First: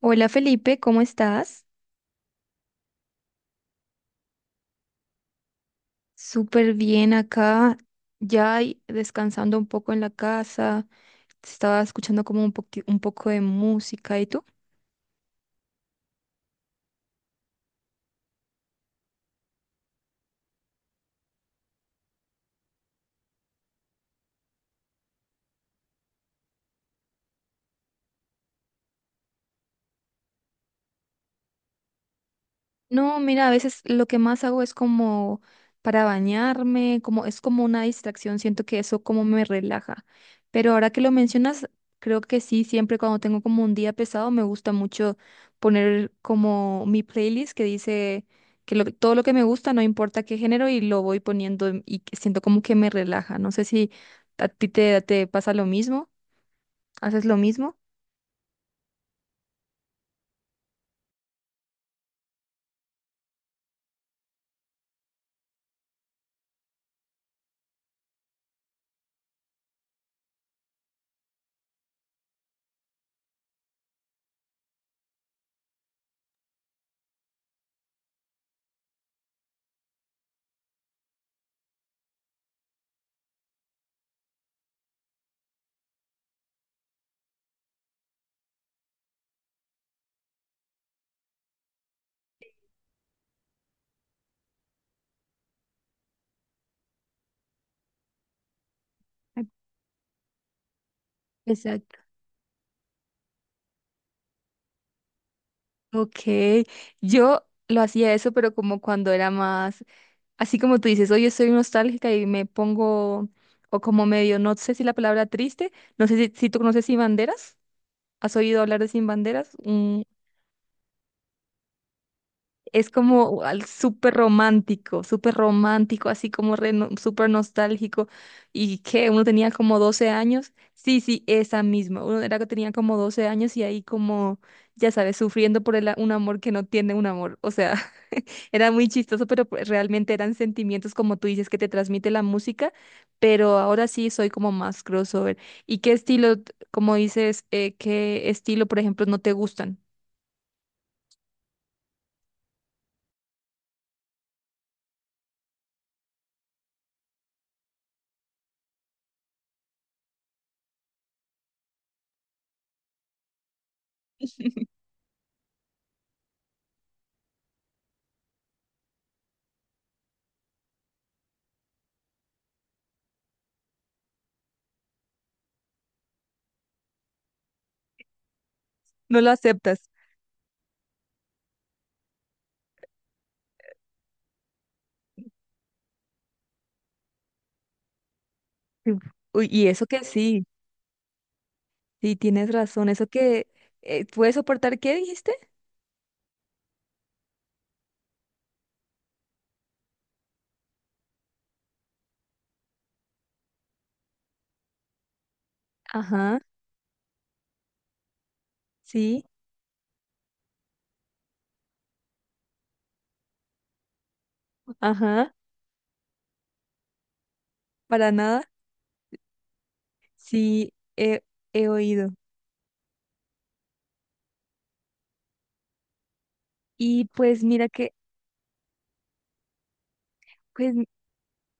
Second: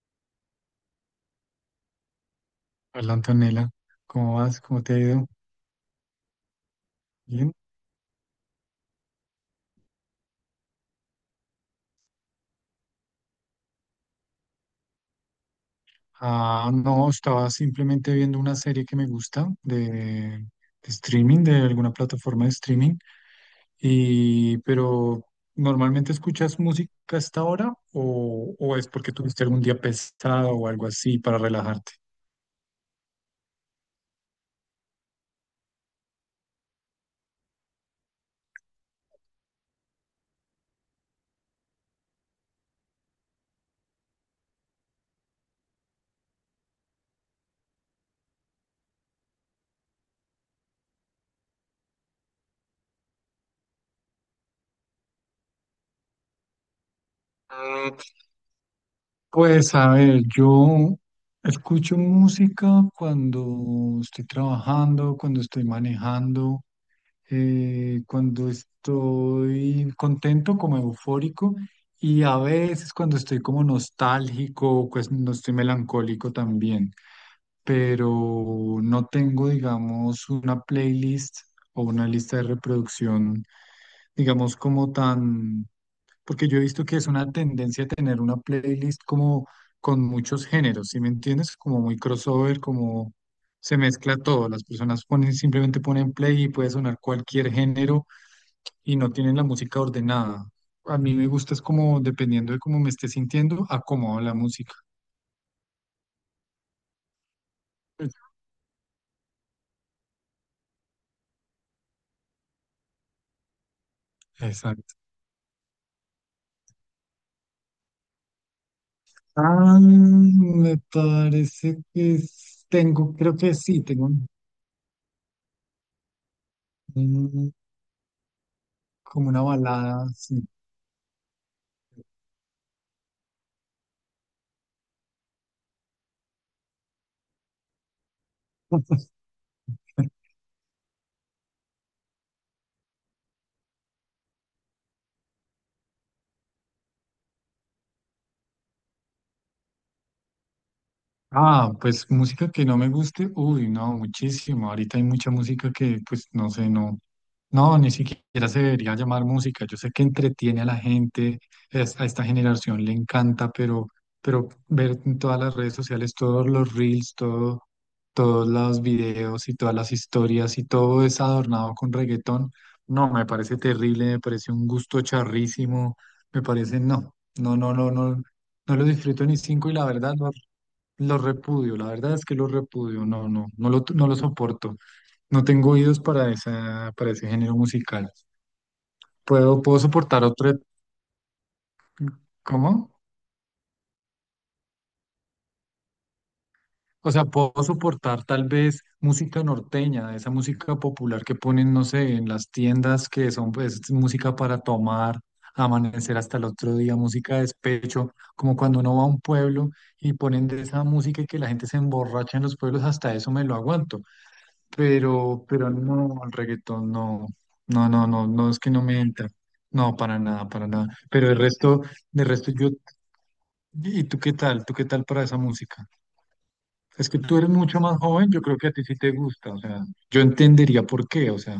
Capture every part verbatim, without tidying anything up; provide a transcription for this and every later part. Hola Felipe, ¿cómo estás? Hola Antonella, ¿cómo vas? ¿Cómo te ha ido? Súper bien Bien. acá, ya y- descansando un poco en la casa, estaba escuchando como un poqui- un poco de música, ¿y tú? Ah, no, estaba simplemente viendo una serie que me gusta de, de streaming, de alguna plataforma de streaming. Y, pero, ¿normalmente escuchas música a esta hora o, o es porque tuviste algún día pesado o algo así para relajarte? No, mira, a veces lo que más hago es como para bañarme, como es como una distracción, siento que eso como me relaja. Pero ahora que lo mencionas, creo que sí, siempre cuando tengo como un día pesado, me gusta mucho poner como mi playlist que dice que lo- todo lo que me gusta, no importa qué género, y lo voy poniendo y que siento como que me relaja. No sé si a ti te, te pasa lo mismo, haces lo mismo. Mm, pues a ver, yo escucho música cuando estoy trabajando, cuando estoy manejando. Eh, cuando estoy contento, como eufórico, y a veces cuando estoy como nostálgico, pues no estoy melancólico también, pero no tengo, digamos, una playlist o una lista de reproducción, digamos, como tan, porque yo he visto que es una tendencia tener una playlist como con muchos géneros, ¿sí me entiendes? Como muy crossover, como... Se mezcla todo, las personas ponen, simplemente ponen play y puede sonar cualquier género y no tienen la música ordenada. A mí me gusta es Exacto. como dependiendo de cómo me esté sintiendo, acomodo la música. Ok, yo lo hacía eso, pero como cuando era más. Así como tú dices, hoy estoy nostálgica y me pongo, o como medio, no sé si la Exacto. palabra triste, no sé si, si tú conoces Sin Banderas, ¿has oído hablar de Sin Banderas? Ah, Mm, me parece que es- es tengo, creo como que al sí, tengo súper un- romántico, súper romántico, así como re no- súper un- nostálgico. ¿Y que uno como una tenía como balada, doce sí. años. Sí, sí, esa misma. Uno era que tenía como doce años y ahí como, ya sabes, sufriendo por el, a- un amor, que no tiene un amor. O sea, era muy chistoso, pero pues realmente eran sentimientos, como tú dices, que te transmite la música, pero ahora sí soy como más crossover. ¿Y qué estilo, t- como dices, eh, qué estilo, por ejemplo, no te gustan? Ah, pues música que no me guste, uy, no, muchísimo. Ahorita hay mucha música que, pues, no sé, no, no, ni siquiera se debería llamar música. Yo sé que entretiene a la gente, es- a esta generación le encanta, pero, pero ver en todas las redes sociales todos los reels, todo, todos los videos y todas las historias y todo es adornado con reggaetón, no, me parece terrible, me parece un gusto charrísimo, me parece, no, no, no, no, no. No lo No disfruto lo ni cinco y aceptas. la verdad no lo repudio, la verdad es que lo repudio, no, no, no lo, no lo soporto. No tengo oídos para esa, para ese género musical. Sí. Uy, Puedo, y puedo eso que soportar sí, otro, sí, tienes razón, ¿cómo? eso que eh, puedes soportar, ¿qué dijiste? O sea, puedo soportar tal vez música norteña, esa música popular que ponen, no sé, en las tiendas que son pues música para tomar, amanecer hasta Ajá, el otro día, música de despecho, como cuando uno va a un sí, pueblo y ponen de esa música y que la gente se emborracha en los pueblos, hasta eso me lo aguanto, ajá, pero, pero no, el reggaetón no, no, no, para no, nada, no, es que no me entra. No, para nada, para sí, nada. he, Pero el he resto, oído. de resto yo, ¿y tú qué tal? ¿Tú qué tal para esa música? Y Es que tú pues eres mira mucho que, más joven, yo creo que a ti sí te gusta, o sea, yo pues. entendería por qué, o sea,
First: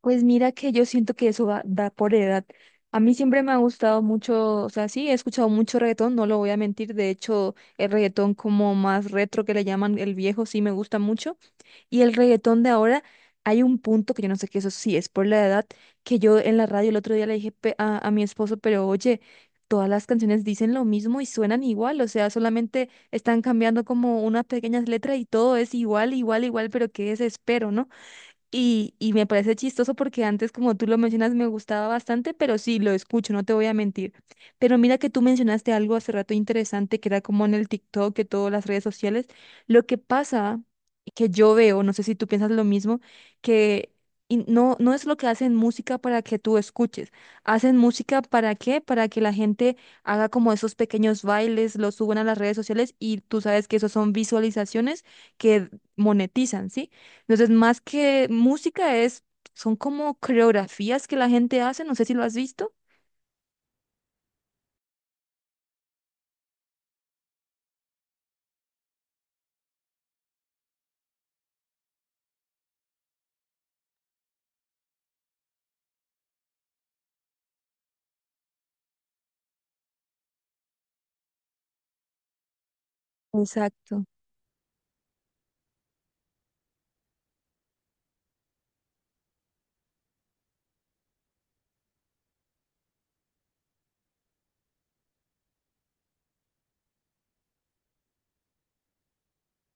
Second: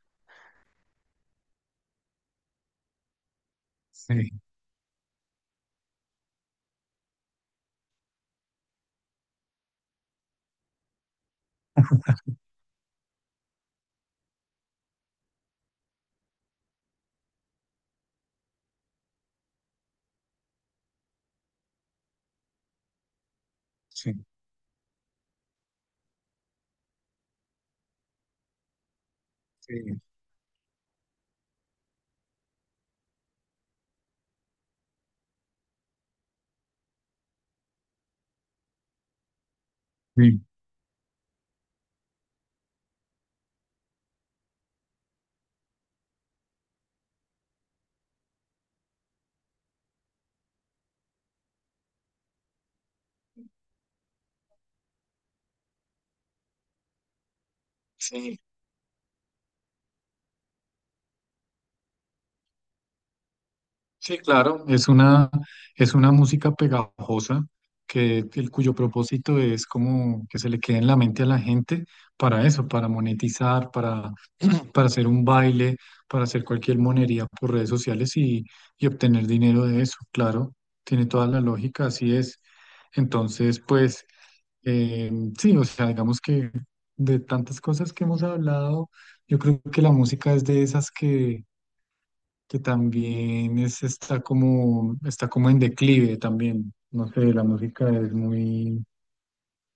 Pues mira que yo siento que eso va, va por edad. A mí siempre me ha gustado sí, mucho, o sea, sí, he escuchado mucho reggaetón, no lo voy a mentir. De hecho, el reggaetón como más retro que le llaman el viejo, sí me gusta mucho. Y el reggaetón de ahora, hay un punto que yo no sé que eso sí es por la edad, que yo en la radio el otro día le dije pe- a, a mi esposo, pero oye, todas las canciones dicen lo mismo y suenan igual, o sea, solamente están cambiando sí, como unas pequeñas letras y todo es igual, igual, igual, pero qué desespero, ¿no? Y, y me parece chistoso sí, porque antes, como tú lo mencionas, me gustaba bastante, pero sí, lo escucho, no te voy a mentir. Pero mira que tú mencionaste algo hace rato interesante, que era como en el TikTok, que todas las redes sociales. Lo que sí. pasa, que yo veo, no sé si tú piensas lo mismo, que in- no, no es lo que hacen música para que tú escuches. ¿Hacen música para qué? Para que la gente haga como esos pequeños bailes, los suban a las redes sociales y tú sabes que esos son visualizaciones que monetizan, ¿sí? Entonces, más que Sí. música es, son como coreografías que la gente hace, no sé si lo has visto. Sí, claro, es una, es una música pegajosa que el cuyo propósito es como que se le quede en la mente a la gente para eso, para monetizar, para, para hacer un baile, para hacer cualquier monería por redes sociales y, y obtener dinero de eso, claro, tiene toda la lógica, así es. Entonces, Exacto, pues, eh, sí, o sea, digamos que de tantas cosas que hemos hablado, yo creo que la música es de esas que que también es, está como, está como en declive también. No sé, la música es muy,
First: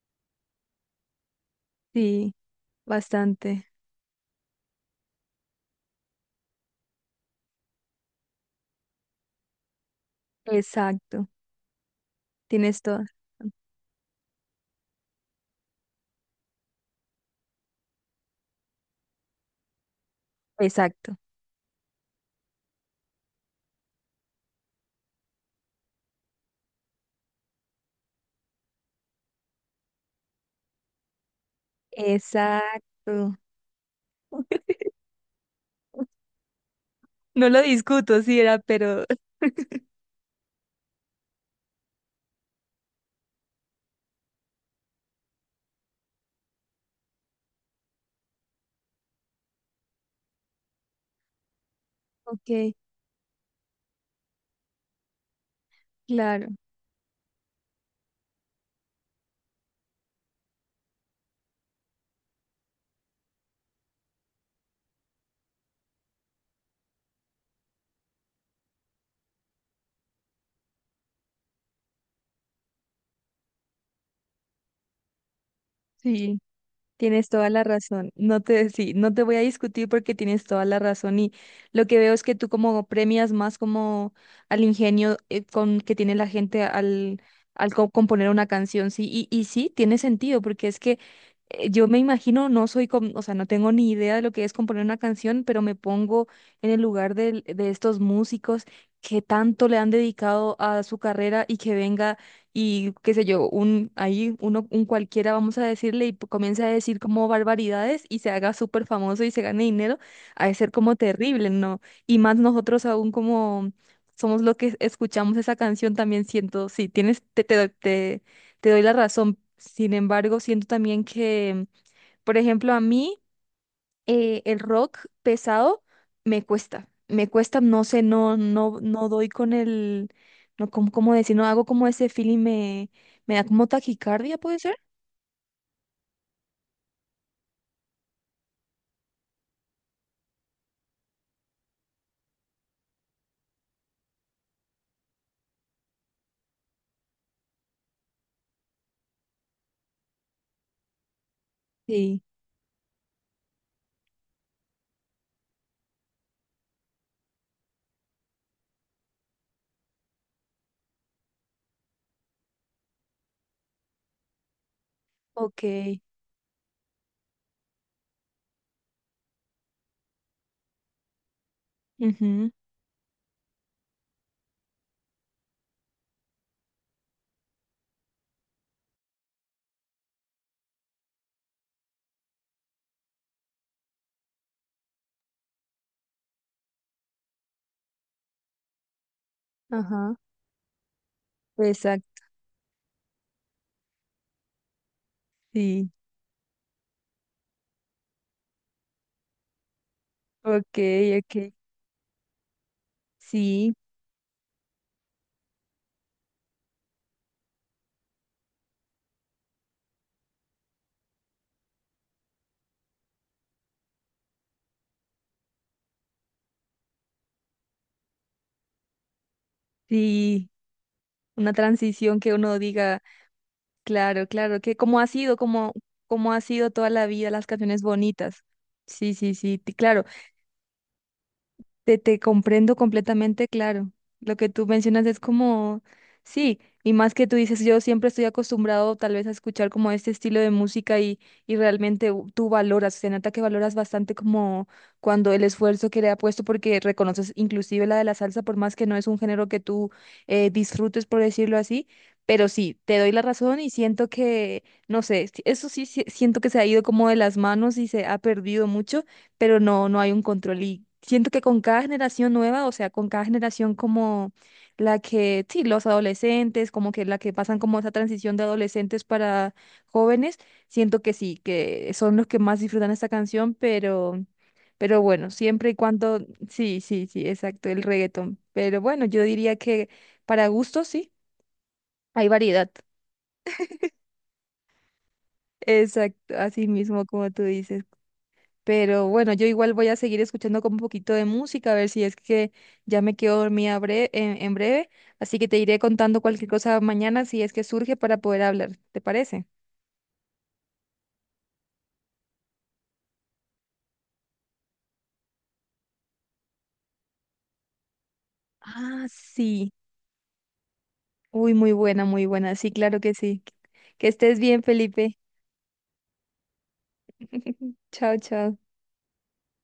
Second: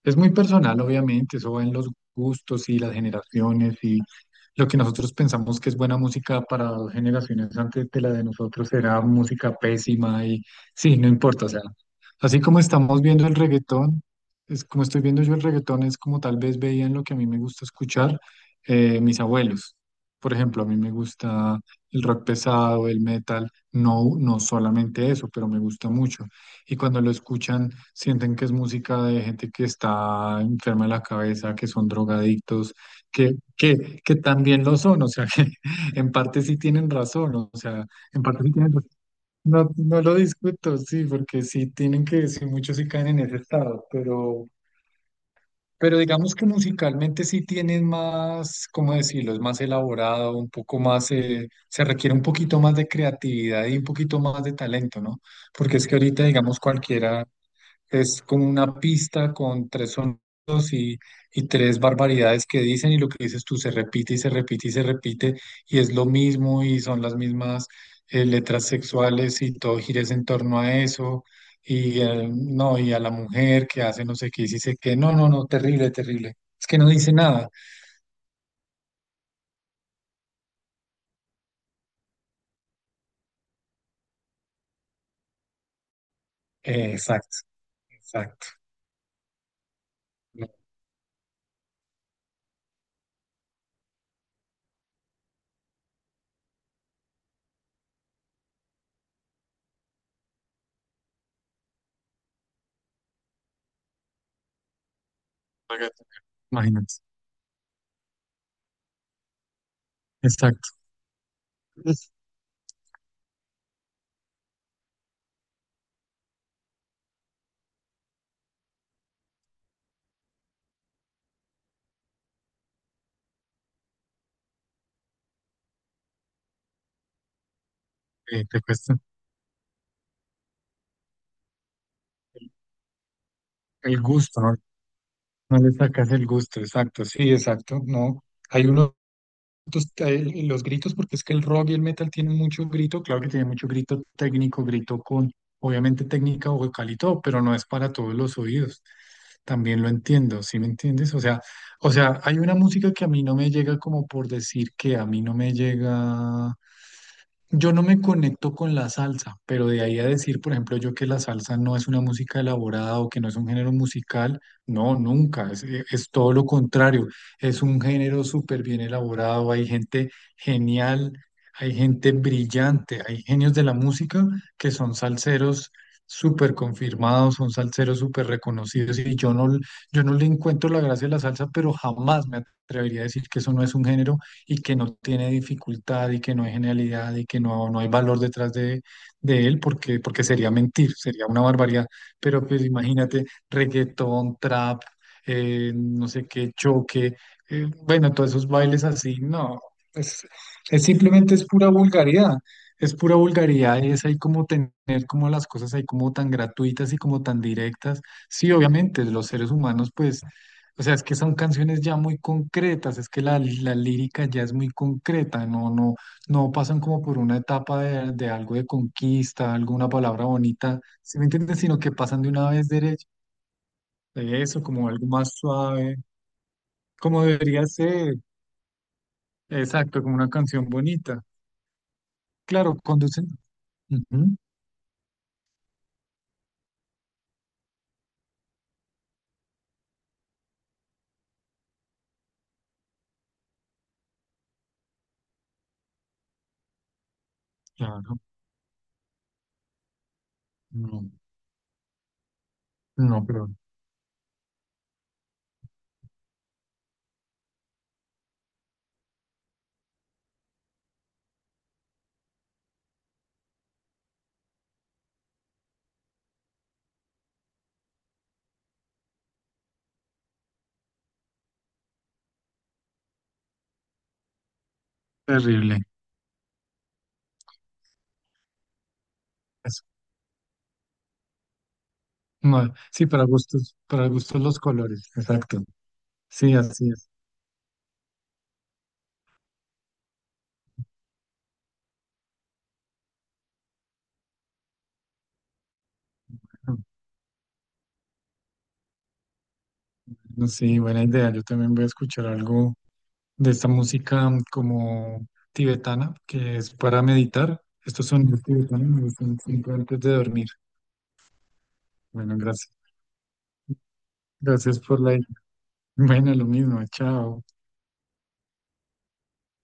es muy personal, obviamente, eso va en los sí, gustos y las bastante. generaciones y lo que nosotros pensamos que es buena música para dos generaciones antes de la de nosotros será música pésima y sí, no Exacto, importa, o sea, así como tienes estamos toda. viendo el reggaetón, es como estoy viendo yo el reggaetón, es como tal vez veían lo que a mí me gusta escuchar, eh, mis abuelos. Por ejemplo, a mí me Exacto, gusta el rock pesado, el metal, no, no solamente eso, pero me gusta mucho y cuando lo escuchan sienten que es música de gente que está enferma de la cabeza, que son drogadictos, que, exacto. que, que también lo son, o sea, que en parte sí tienen razón, No o lo sea, discuto en sí parte sí era, tienen razón. pero... No, no lo discuto, sí, porque sí tienen que, sí, muchos sí caen en ese estado, pero, pero digamos que musicalmente sí tienen más, ¿cómo decirlo? Es más elaborado, un poco más, eh, se requiere un poquito Ok, más de creatividad y un poquito más de talento, ¿no? Porque es que ahorita, claro, digamos, cualquiera es como una pista con tres sonidos y, y tres barbaridades que dicen y lo que dices tú se repite y se repite y se repite y es lo mismo y son las mismas eh, letras sexuales y todo gira es en torno a eso y eh, no, y a la mujer que hace no sé qué y dice que no, no, no, terrible, terrible. sí. Es que no dice Tienes nada. toda la razón. No te, sí, no te voy a discutir porque tienes toda la razón. Y lo que veo es que tú como premias más como al ingenio, eh, con que tiene la gente Eh, al, exacto, al co- componer una exacto. canción, sí. Y, y sí, tiene sentido, No, porque es que eh, yo me imagino, no soy, com- o sea, no tengo ni idea de lo que es componer una canción, pero me pongo en el lugar del- de estos músicos que tanto le han dedicado a su carrera y que venga y qué sé yo, un ahí uno un cualquiera vamos a decirle y comienza a decir imagínate, como barbaridades y se haga súper famoso y se gane dinero, ha de ser exacto. como terrible, ¿no? Y más nosotros aún como somos los que escuchamos esa canción también siento, sí, tienes te te doy- te, te doy la razón. Sin embargo, siento también que, por ejemplo, a mí eh, el rock pesado me cuesta, me cuesta, no sé, no, Eh, te no, cuesta no doy con el, no, como, cómo decir, no hago como ese feeling, me, me da como el taquicardia, gusto, ¿no? ¿puede ser? No le sacas el gusto, exacto, sí, exacto, no. Hay unos gritos, eh, los gritos, porque es que el rock y el metal tienen mucho grito, claro que tiene mucho grito técnico, grito con, obviamente técnica vocal y todo, pero no es para todos los oídos. También lo entiendo, ¿sí me entiendes? O sea, o sea, Sí, hay una música que a mí no me llega como por decir que a mí no me llega yo no me conecto con la salsa, pero de ahí a decir, por ejemplo, yo que la salsa no es una música elaborada o que no es un género musical, no, nunca, ok, es, eh, es todo lo contrario, es un género súper bien elaborado, hay gente genial, hay gente ujú, brillante, hay genios de la música que son salseros súper confirmados, son salseros súper reconocidos y yo no, yo no le encuentro la gracia a la salsa, pero jamás me atrevería a decir que eso no es un género y que no tiene dificultad y que no hay genialidad y que no, no hay valor detrás de, de él, porque, ajá, porque sería mentir, sería una barbaridad. exacto, Pero pues imagínate, reggaetón, trap, eh, sí, no sé qué, choque, eh, bueno, todos esos bailes así, no, es, ok, es ok, simplemente es pura vulgaridad. Es pura sí, vulgaridad y es ahí como tener como las cosas ahí como tan gratuitas y como tan directas. Sí, obviamente, los seres humanos pues o sea, es que son canciones ya muy concretas, es que la, la lírica ya es muy concreta, no, no, no pasan como por una etapa de, de algo de conquista, alguna palabra sí, bonita, ¿sí me una entiendes? Sino que transición pasan de que una uno vez diga, derecho, claro, de claro, eso, que como como algo ha más sido, como, suave, como ha sido toda la como vida las debería canciones ser, bonitas, sí, sí, sí, t- exacto, claro. como una canción bonita. Te, te Claro, comprendo conducen, completamente, claro. Lo ujú, que tú mencionas es como, sí, y más que tú dices, yo siempre estoy acostumbrado tal vez a escuchar como este estilo de música y, y realmente u- tú valoras, se nota que valoras bastante como cuando el esfuerzo que le ha puesto, porque reconoces inclusive la de la claro, salsa, por más que no es un género que tú eh, disfrutes, no, por decirlo así, pero sí, te doy la no, pero razón y siento que, no sé, si- eso sí, sí, siento que se ha ido como de las manos y se ha perdido mucho, pero no, no hay un control. Y siento que con cada generación nueva, o sea, con cada generación como la que, sí, los adolescentes, como que la que pasan como esa transición de adolescentes para jóvenes, siento que sí, que son los que más disfrutan esta canción, pero, pero bueno, siempre y terrible. cuando, sí, sí, sí, exacto, el reggaetón. Pero bueno, yo diría Eso. que para gustos, sí, hay variedad. No, sí, para gustos, para gustos los colores, exacto, Exacto, sí, así así mismo es. como tú dices. Pero bueno, yo igual voy a seguir escuchando como un poquito de música, a ver si es que ya me quedo dormida bre- en, en breve. Así que te iré contando cualquier cosa mañana si es que surge para poder hablar. ¿Te parece? Sí, buena idea. Yo también voy a escuchar algo de esta música mm, como tibetana, que es para meditar. Estos sonidos tibetanos me Ah, gustan sí. siempre antes de dormir. Uy, muy buena, muy Bueno, buena. Sí, gracias. claro que sí. Que estés bien, Gracias por la... Felipe. idea. Bueno, lo mismo. Chao. Chao, chao.